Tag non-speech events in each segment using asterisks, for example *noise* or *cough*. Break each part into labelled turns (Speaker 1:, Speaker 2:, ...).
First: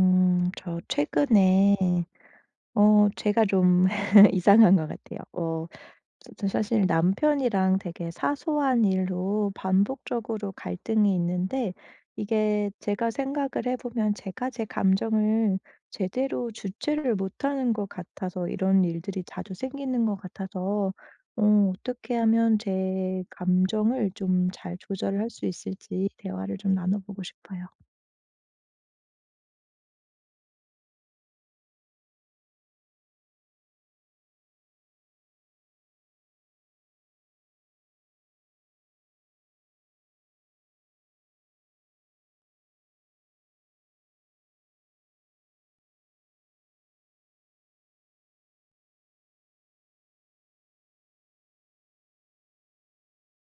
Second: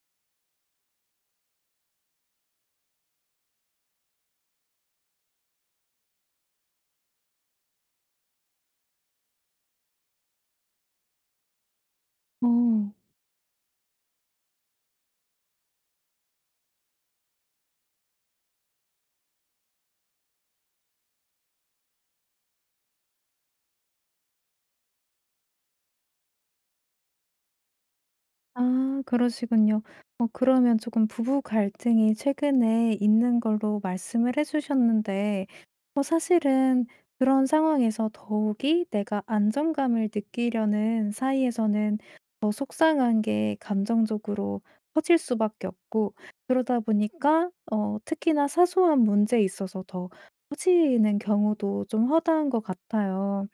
Speaker 1: 저 최근에 제가 좀 *laughs* 이상한 것 같아요. 저 사실 남편이랑 되게 사소한 일로 반복적으로 갈등이 있는데 이게
Speaker 2: 어.
Speaker 1: 제가 생각을 해 보면 제가 제 감정을 제대로 주체를 못하는 것 같아서 이런 일들이 자주 생기는 것 같아서 어떻게 하면 제 감정을 좀 잘 조절을 할 수 있을지 대화를 좀 나눠 보고 싶어요.
Speaker 2: 아, 그러시군요. 그러면 조금 부부 갈등이 최근에 있는 걸로 말씀을 해 주셨는데, 사실은 그런 상황에서 더욱이 내가 안정감을 느끼려는 사이에서는 더 속상한 게 감정적으로 커질 수밖에 없고, 그러다 보니까 특히나 사소한 문제에 있어서 더 커지는 경우도 좀 허다한 것 같아요.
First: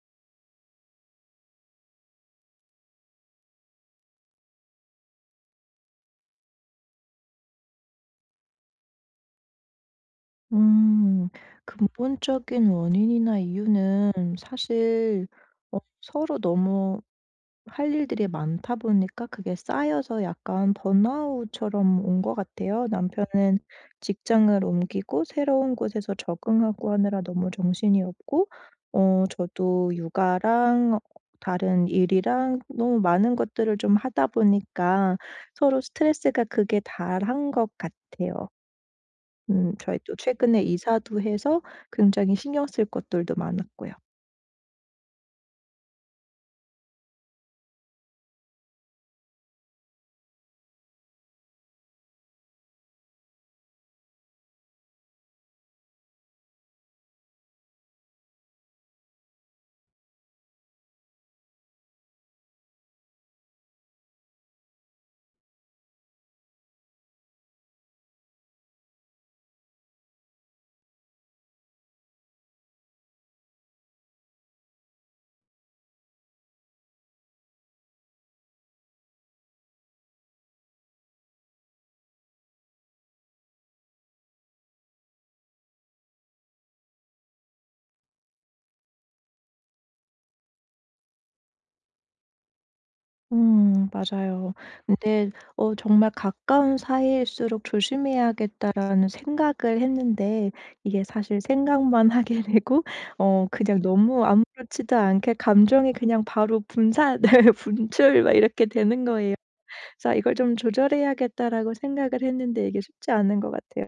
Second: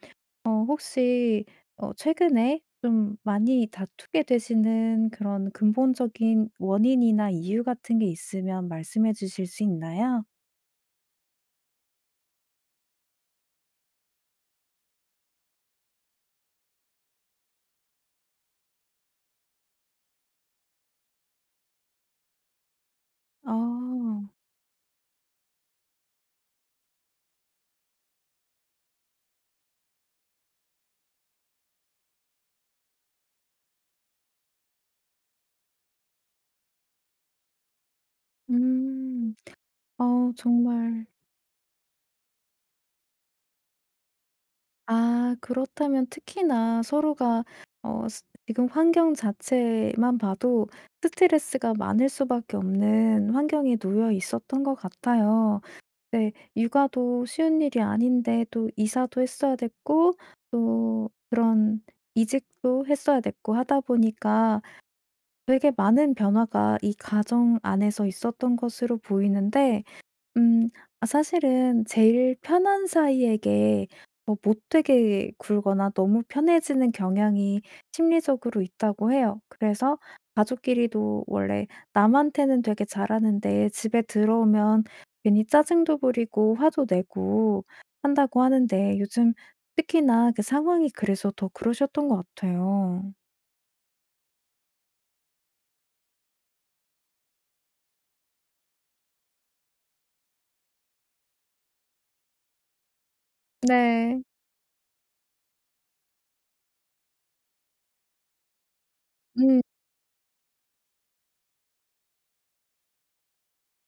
Speaker 2: 혹시 최근에 좀 많이 다투게 되시는 그런 근본적인 원인이나 이유 같은 게 있으면 말씀해 주실 수 있나요?
Speaker 1: 음. 근본적인 원인이나 이유는 사실 서로 너무 할 일들이 많다 보니까 그게 쌓여서 약간 번아웃처럼 온 것 같아요.
Speaker 2: 아.
Speaker 1: 남편은 직장을 옮기고 새로운 곳에서 적응하고 하느라 너무 정신이 없고 저도 육아랑 다른 일이랑 너무 많은 것들을 좀 하다 보니까 서로 스트레스가 그게 다한 것 같아요.
Speaker 2: 음.
Speaker 1: 저희 또
Speaker 2: 어,
Speaker 1: 최근에
Speaker 2: 정말.
Speaker 1: 이사도 해서 굉장히 신경 쓸 것들도 많았고요.
Speaker 2: 아, 그렇다면 특히나 서로가 어 스 지금 환경 자체만 봐도 스트레스가 많을 수밖에 없는 환경에 놓여 있었던 것 같아요. 네. 육아도 쉬운 일이 아닌데 또 이사도 했어야 됐고, 또 그런 이직도 했어야 됐고 하다 보니까, 되게 많은 변화가 이 가정 안에서 있었던 것으로 보이는데. 음. 아, 사실은 제일 편한 사이에게 뭐 못되게 굴거나 너무 편해지는 경향이 심리적으로 있다고 해요. 그래서 가족끼리도 원래 남한테는 되게 잘하는데 집에 들어오면 괜히 짜증도 부리고 화도 내고 한다고 하는데, 요즘 특히나 그 상황이 그래서 더 그러셨던 것 같아요.
Speaker 1: 음, 맞아요. 근데 정말 '가까운 사이일수록 조심해야겠다.'라는 생각을 했는데, 이게 사실 생각만 *laughs* 하게 되고 그냥
Speaker 2: 네.
Speaker 1: 너무 아무렇지도 않게 감정이 그냥 바로 분산 *laughs* 분출 막 이렇게 되는 거예요.
Speaker 2: 음.
Speaker 1: 그래서 '이걸 좀 조절해야겠다.'라고 생각을 했는데 이게 쉽지 않은 것 같아요.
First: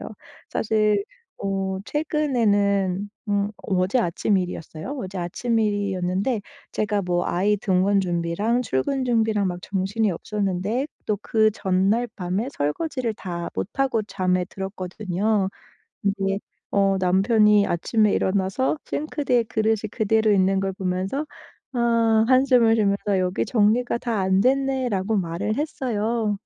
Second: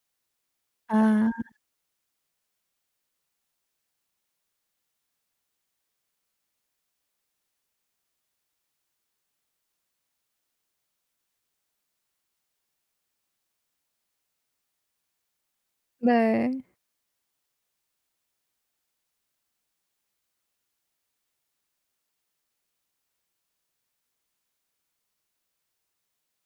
Speaker 1: 사실
Speaker 2: 아.
Speaker 1: 최근에는 어제 아침 일이었어요. 어제 아침 일이었는데, 제가 뭐 아이 등원 준비랑 출근 준비랑 막 정신이 없었는데 또 그 전날 밤에 설거지를 다 못하고 잠에 들었거든요. 근데
Speaker 2: 네.
Speaker 1: 남편이 아침에 일어나서 싱크대에 그릇이 그대로 있는 걸 보면서 아 한숨을 쉬면서 "여기 정리가 다 안 됐네."라고 말을 했어요.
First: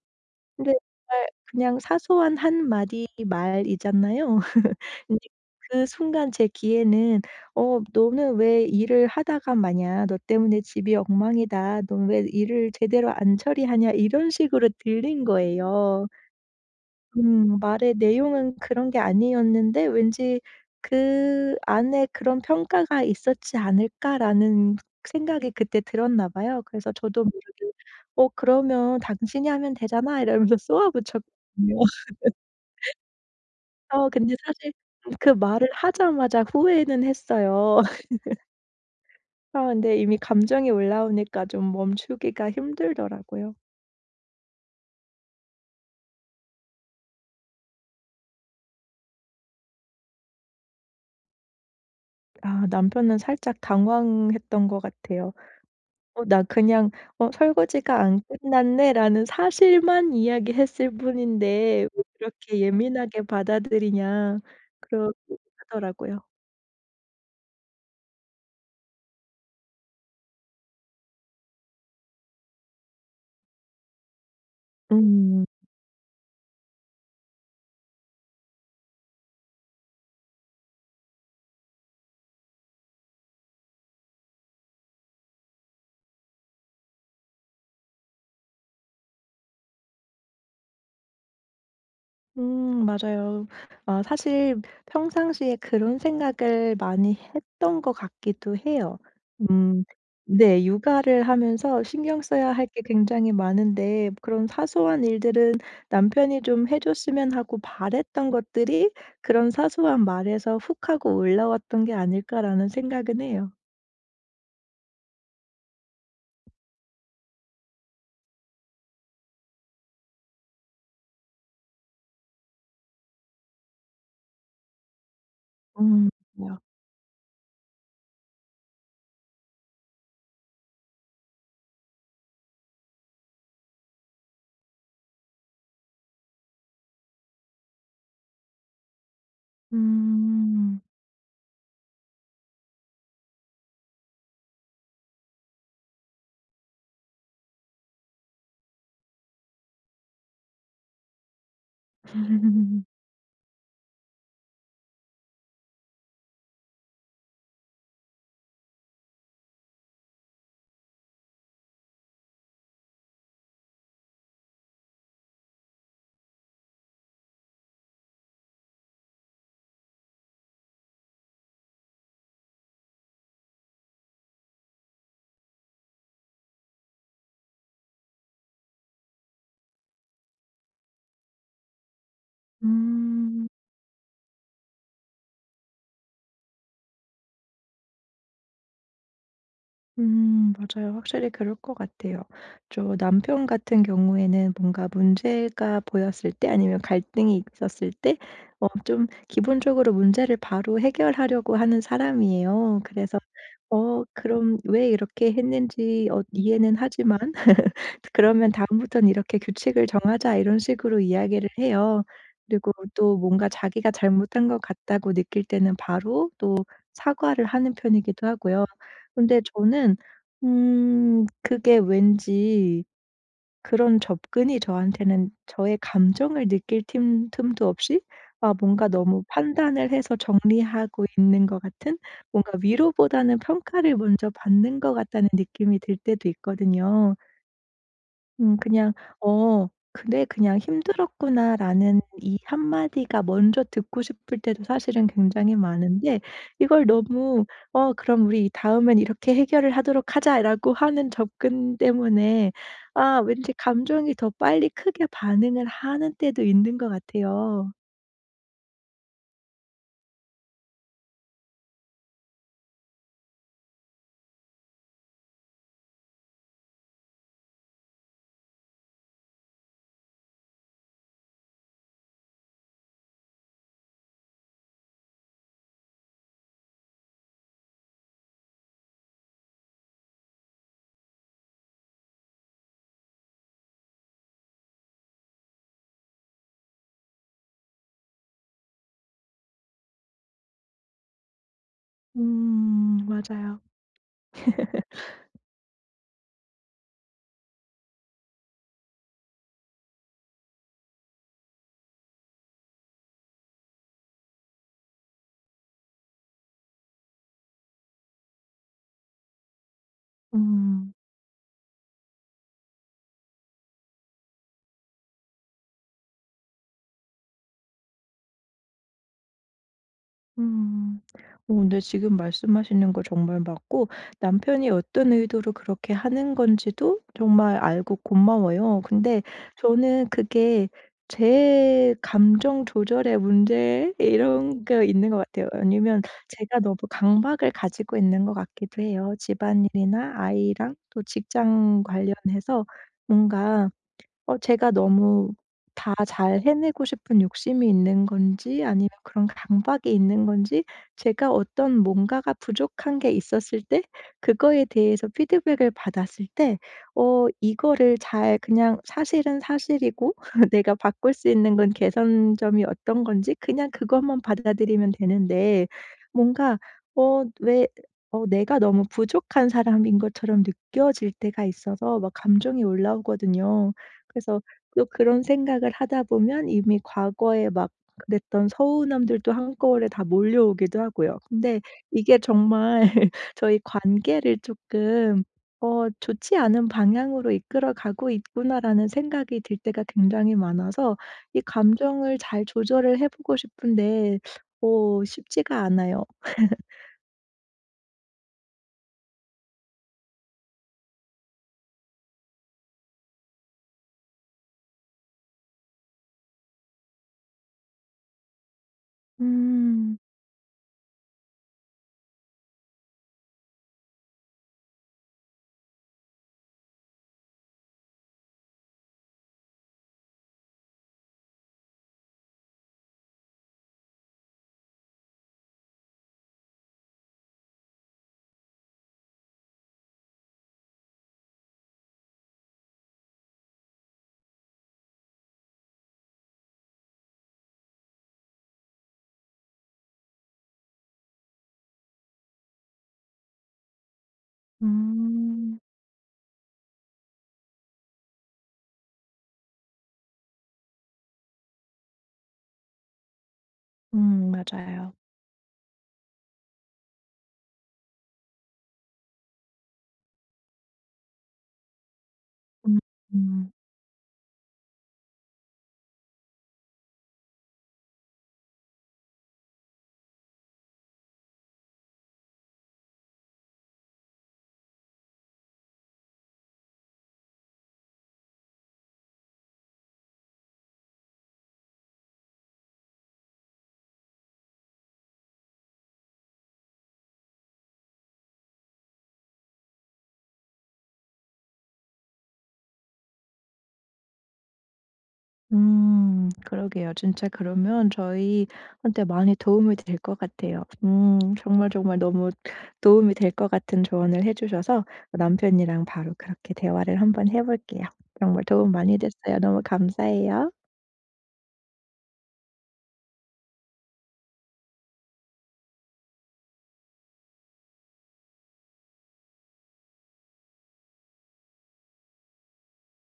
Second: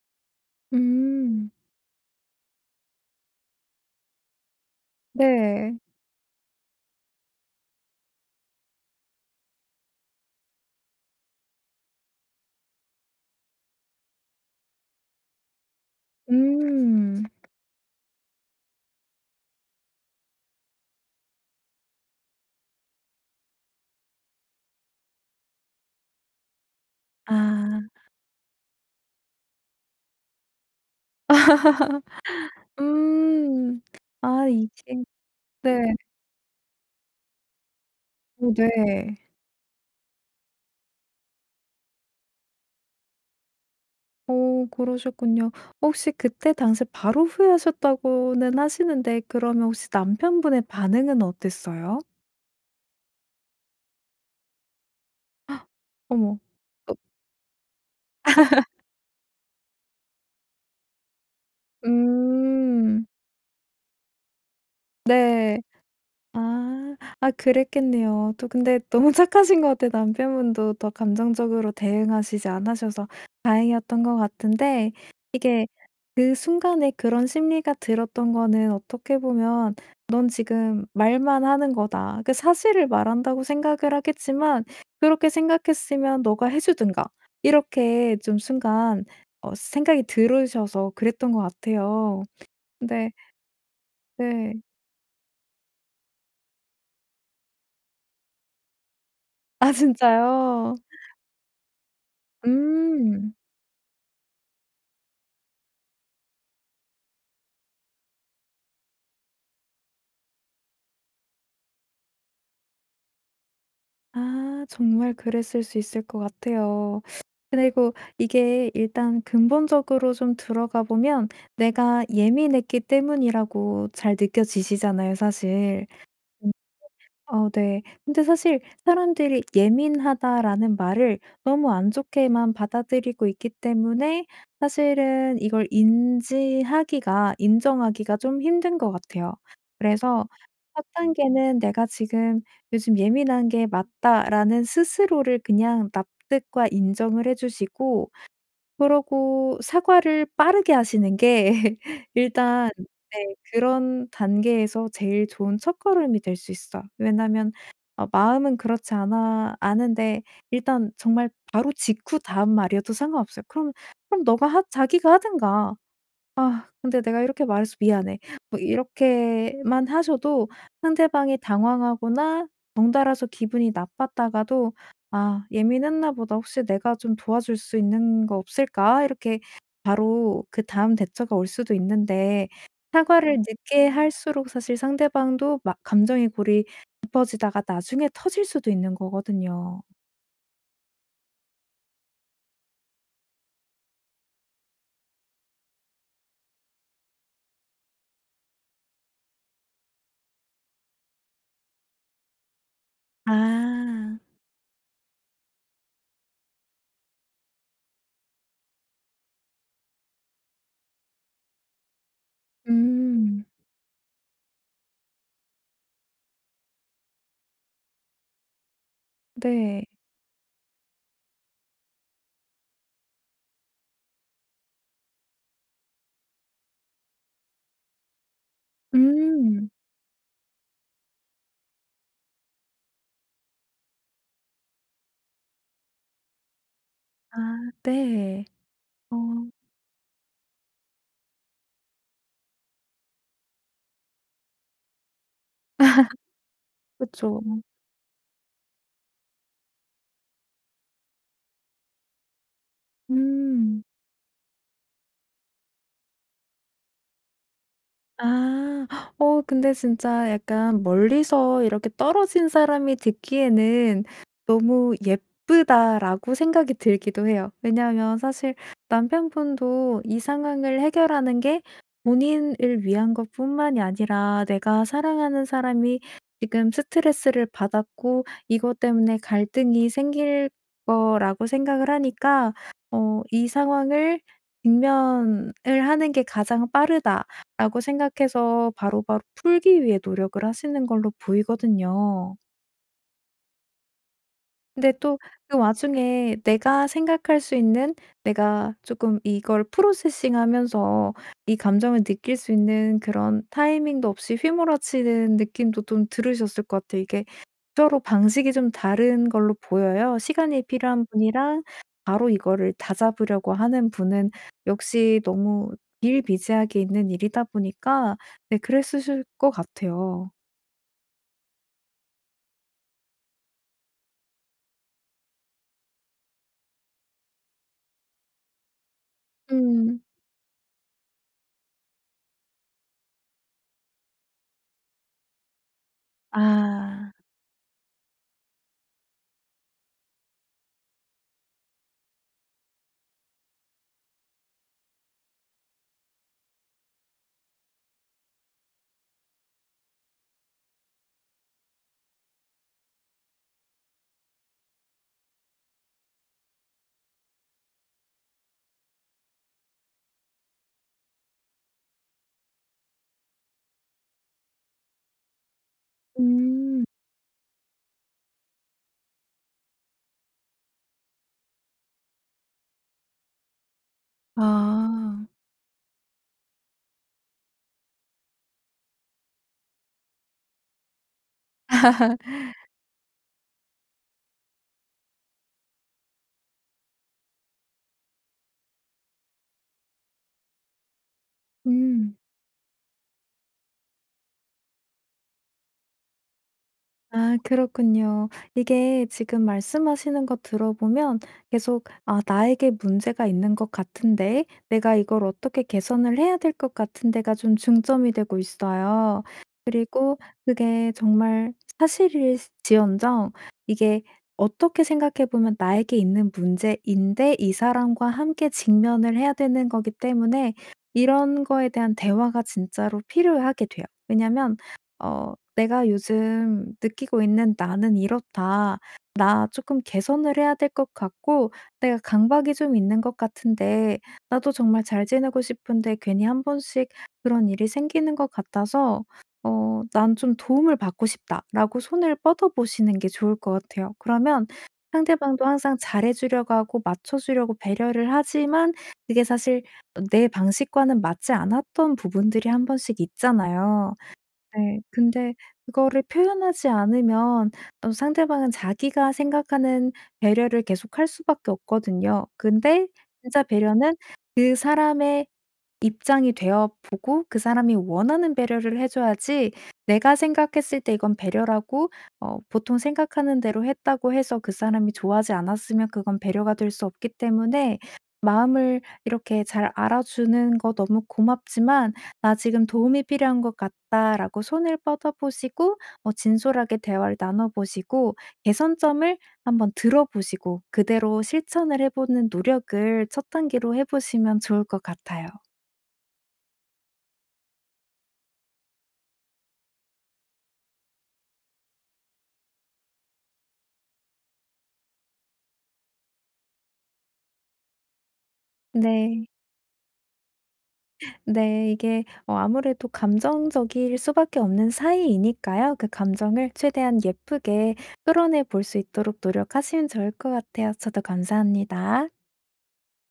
Speaker 1: 근데 정말
Speaker 2: 음.
Speaker 1: 그냥 사소한 한마디 말이잖아요. *laughs* 근데
Speaker 2: 네.
Speaker 1: 그 순간 제 귀에는 "어 너는 왜 일을 하다가 마냐. 너 때문에 집이 엉망이다. 넌 왜 일을 제대로 안 처리하냐." 이런 식으로 들린 거예요.
Speaker 2: 음.
Speaker 1: 말의 내용은 그런 게 아니었는데 왠지 '그 안에 그런 평가가 있었지 않을까.'라는 생각이 그때 들었나 봐요. 그래서 저도 모르게
Speaker 2: 아.
Speaker 1: '어 그러면 당신이 하면 되잖아.' 이러면서 쏘아붙였거든요. *laughs*
Speaker 2: 음.
Speaker 1: 근데
Speaker 2: 아,
Speaker 1: 사실
Speaker 2: 이게.
Speaker 1: 그 말을
Speaker 2: 네.
Speaker 1: 하자마자 후회는 했어요. *laughs*
Speaker 2: 어, 네.
Speaker 1: 아, 근데 이미 감정이 올라오니까 좀 멈추기가 힘들더라고요.
Speaker 2: 그러셨군요. 혹시 그때 당시에 바로 후회하셨다고는 하시는데, 그러면 혹시 남편분의 반응은 어땠어요?
Speaker 1: 아, 남편은 살짝 당황했던 것 같아요. 어,
Speaker 2: 어머.
Speaker 1: 나 그냥
Speaker 2: 어.
Speaker 1: "어 설거지가 안 끝났네."라는 사실만 이야기했을 뿐인데 왜 그렇게
Speaker 2: 음.
Speaker 1: 예민하게 받아들이냐, 그렇게
Speaker 2: 네.
Speaker 1: 하더라고요.
Speaker 2: 아. 아, 그랬겠네요. 또 근데 너무 *laughs* 착하신 것 같아요. 남편분도 더 감정적으로 대응하시지 않으셔서 다행이었던 것 같은데.
Speaker 1: 음.
Speaker 2: 이게 그 순간에 그런 심리가 들었던 거는 어떻게 보면 '넌 지금 말만 하는 거다.' 그 사실을 말한다고 생각을 하겠지만, 그렇게 생각했으면 너가 해 주든가, 이렇게 좀 순간 생각이 들으셔서 그랬던 것 같아요.
Speaker 1: 음,
Speaker 2: 근데.
Speaker 1: 맞아요. 사실
Speaker 2: 네.
Speaker 1: 평상시에 그런 생각을 많이 했던 것 같기도 해요.
Speaker 2: 아,
Speaker 1: 음. 네.
Speaker 2: 진짜요?
Speaker 1: 육아를 하면서 신경 써야 할 게 굉장히
Speaker 2: 음.
Speaker 1: 많은데, 그런 사소한 일들은 남편이 좀 해 줬으면 하고 바랬던 것들이 그런 사소한 말에서 훅 하고 올라왔던 게 아닐까라는 생각은 해요.
Speaker 2: 아, 정말 그랬을 수 있을 것 같아요. 그리고 이게 일단 근본적으로 좀 들어가 보면 내가 예민했기 때문이라고 잘 느껴지시잖아요, 사실.
Speaker 1: 음. 맞아요.
Speaker 2: 어, 네. 근데 사실 사람들이 "예민하다."라는 말을 너무 안 좋게만 받아들이고 있기 때문에, 사실은 이걸 인지하기가 인정하기가 좀 힘든 것 같아요. 그래서
Speaker 1: 음.
Speaker 2: 첫 단계는 '내가 지금 요즘 예민한 게 맞다.'라는 스스로를 그냥 납득과 인정을 해 주시고, 그러고 사과를 빠르게 하시는 게 *laughs* 일단,
Speaker 1: *laughs*
Speaker 2: 네, 그런 단계에서 제일 좋은 첫걸음이 될 수 있어요. 왜냐하면 마음은 그렇지 않아 아은데, 일단 정말 바로 직후 다음 말이어도 상관없어요. 그럼 너가 하 자기가 하든가. "아, 근데 내가 이렇게 말해서 미안해." 뭐 이렇게만 하셔도, 상대방이 당황하거나 덩달아서 기분이 나빴다가도 '아, 예민했나 보다. 혹시 내가 좀 도와줄 수 있는 거 없을까?' 이렇게 바로 그다음 대처가 올 수도 있는데, 사과를
Speaker 1: 음.
Speaker 2: 늦게 할수록 사실 상대방도 막 감정의 골이 깊어지다가 나중에 터질 수도 있는 거거든요.
Speaker 1: 음, 맞아요. 확실히 그럴 것 같아요. 저 남편 같은 경우에는 뭔가 문제가 보였을 때 아니면 갈등이 있었을 때 좀 기본적으로 문제를 바로 해결하려고 하는 사람이에요. 그래서
Speaker 2: 아.
Speaker 1: 그럼 왜 이렇게 했는지 이해는 하지만 *laughs* "그러면 다음부터는 이렇게 규칙을 정하자." 이런 식으로 이야기를 해요. 그리고
Speaker 2: 음.
Speaker 1: 또
Speaker 2: 음.
Speaker 1: 뭔가 자기가 잘못한 것 같다고 느낄 때는 바로 또 사과를 하는 편이기도 하고요. 근데
Speaker 2: 네.
Speaker 1: 저는 그게 왠지 그런 접근이 저한테는 저의 감정을 느낄 틈 틈도 없이 아 뭔가 너무
Speaker 2: 음.
Speaker 1: 판단을 해서 정리하고 있는 것 같은, 뭔가 위로보다는 평가를 먼저 받는 것 같다는 느낌이 들 때도 있거든요.
Speaker 2: 아. 네.
Speaker 1: 그냥
Speaker 2: 어.
Speaker 1: '어 그래 그냥 힘들었구나.'라는 이 한마디가 먼저 듣고 싶을 때도 사실은 굉장히 많은데, 이걸
Speaker 2: 그쵸.
Speaker 1: 너무 '어 그럼 우리 다음엔 이렇게 해결을 하도록 하자.'라고 하는 접근 때문에 아 왠지
Speaker 2: 음.
Speaker 1: 감정이 더 빨리 크게 반응을 하는 때도 있는 것 같아요.
Speaker 2: 아. 근데 진짜 약간 멀리서 이렇게 떨어진 사람이 듣기에는 너무 예쁘다라고 생각이 들기도 해요. 왜냐하면 사실 남편분도 이 상황을 해결하는 게 본인을 위한 것뿐만이 아니라, 내가 사랑하는 사람이 지금 스트레스를 받았고 이것 때문에 갈등이 생길 거라고 생각을 하니까, '이 상황을 직면을 하는 게 가장 빠르다.' 라고 생각해서 바로바로 풀기 위해 노력을 하시는 걸로 보이거든요.
Speaker 1: 음, 맞아요.
Speaker 2: 근데 또 그 와중에 내가 생각할 수 있는, 내가 조금 이걸 프로세싱하면서 이 감정을 느낄 수 있는 그런 타이밍도 없이 휘몰아치는 느낌도 좀 들으셨을 것 같아요. 이게 서로 방식이 좀 다른 걸로 보여요. 시간이
Speaker 1: 음.
Speaker 2: 필요한 분이랑 바로 이거를 다잡으려고 하는 분은, 역시 너무 비일비재하게 있는 일이다 보니까 네, 그랬으실 것 같아요.
Speaker 1: 음. 근데 지금 말씀하시는 거 정말 맞고, 남편이 어떤 의도로 그렇게 하는 건지도 정말 알고 고마워요. 근데
Speaker 2: 음.
Speaker 1: 저는 그게 제 감정 조절의 문제 *laughs* 이런 게 있는 것 같아요. 아니면 제가 너무
Speaker 2: 아.
Speaker 1: 강박을 가지고 있는 것 같기도 해요. 집안일이나 아이랑 또 직장 관련해서 뭔가 제가 너무 다 잘 해내고 싶은 욕심이 있는 건지 아니면 그런 강박이 있는 건지, 제가 어떤 뭔가가 부족한 게 있었을 때 그거에 대해서 피드백을 받았을 때 이거를 잘 그냥 사실은 사실이고 *laughs* 내가 바꿀 수 있는 건 개선점이 어떤 건지 그냥 그것만 받아들이면 되는데 뭔가
Speaker 2: 음.
Speaker 1: 어 왜 어 내가 너무 부족한 사람인 것처럼 느껴질 때가 있어서 막 감정이 올라오거든요. 그래서 또 그런
Speaker 2: 아.
Speaker 1: 생각을 하다 보면 이미 과거에 막 그랬던 서운함들도 한꺼번에 다 몰려오기도 하고요. 근데 이게 정말 *laughs* 저희 관계를 조금 '좋지 않은 방향으로 이끌어 가고 있구나.'라는 생각이 들 때가 굉장히 많아서 이
Speaker 2: 음.
Speaker 1: 감정을 잘 조절을 해 보고 싶은데 쉽지가 않아요.
Speaker 2: 아, 그렇군요. 이게 지금 말씀하시는 거 들어보면 계속 '아, 나에게 문제가 있는 것 같은데 내가 이걸 어떻게 개선을 해야 될 것 같은데.'가 좀 중점이 되고 있어요.
Speaker 1: 음.
Speaker 2: 그리고 그게 정말 사실일지언정, 이게 어떻게 생각해 보면 나에게 있는 문제인데 이 사람과 함께 직면을 해야 되는 거기 때문에, 이런 거에 대한 대화가 진짜로 필요하게 돼요. 왜냐면 '내가 요즘 느끼고 있는 나는 이렇다. 나 조금 개선을 해야 될 것 같고, 내가 강박이 좀 있는 것 같은데, 나도 정말 잘 지내고 싶은데 괜히 한 번씩 그런 일이 생기는 것 같아서 난 좀 도움을 받고 싶다.'라고 손을 뻗어 보시는 게 좋을 것 같아요. 그러면 상대방도
Speaker 1: 음.
Speaker 2: 항상 잘해 주려고 하고 맞춰 주려고 배려를 하지만, 그게 사실 내 방식과는 맞지 않았던 부분들이 한 번씩 있잖아요.
Speaker 1: 음,
Speaker 2: 네.
Speaker 1: 맞아요.
Speaker 2: 근데 그거를 표현하지 않으면 상대방은 자기가 생각하는 배려를 계속할 수밖에 없거든요.
Speaker 1: 음.
Speaker 2: 근데 진짜
Speaker 1: 음.
Speaker 2: 배려는 그 사람의 입장이 되어 보고 그 사람이 원하는 배려를 해 줘야지, 내가 생각했을 때 이건 배려라고 보통 생각하는 대로 했다고 해서 그 사람이 좋아하지 않았으면 그건 배려가 될 수 없기 때문에, 마음을 이렇게 잘 알아주는 거 너무 고맙지만 "나 지금 도움이 필요한 것 같다."라고 손을 뻗어 보시고, 진솔하게 대화를 나눠 보시고 개선점을 한번 들어 보시고 그대로 실천을 해 보는 노력을 첫 단계로 해 보시면 좋을 것 같아요.
Speaker 1: 그러게요. 진짜 그러면 저희한테 많이 도움이 될 것 같아요. 정말, 정말 너무 도움이 될 것 같은 조언을 해 주셔서 남편이랑 바로 그렇게 대화를 한번 해 볼게요. 정말 도움 많이
Speaker 2: 네.
Speaker 1: 됐어요. 너무 감사해요.
Speaker 2: 네. 이게 아무래도 감정적일 수밖에 없는 사이이니까요. 그 감정을 최대한 예쁘게 끌어내 볼 수 있도록 노력하시면 좋을 것 같아요. 저도 감사합니다.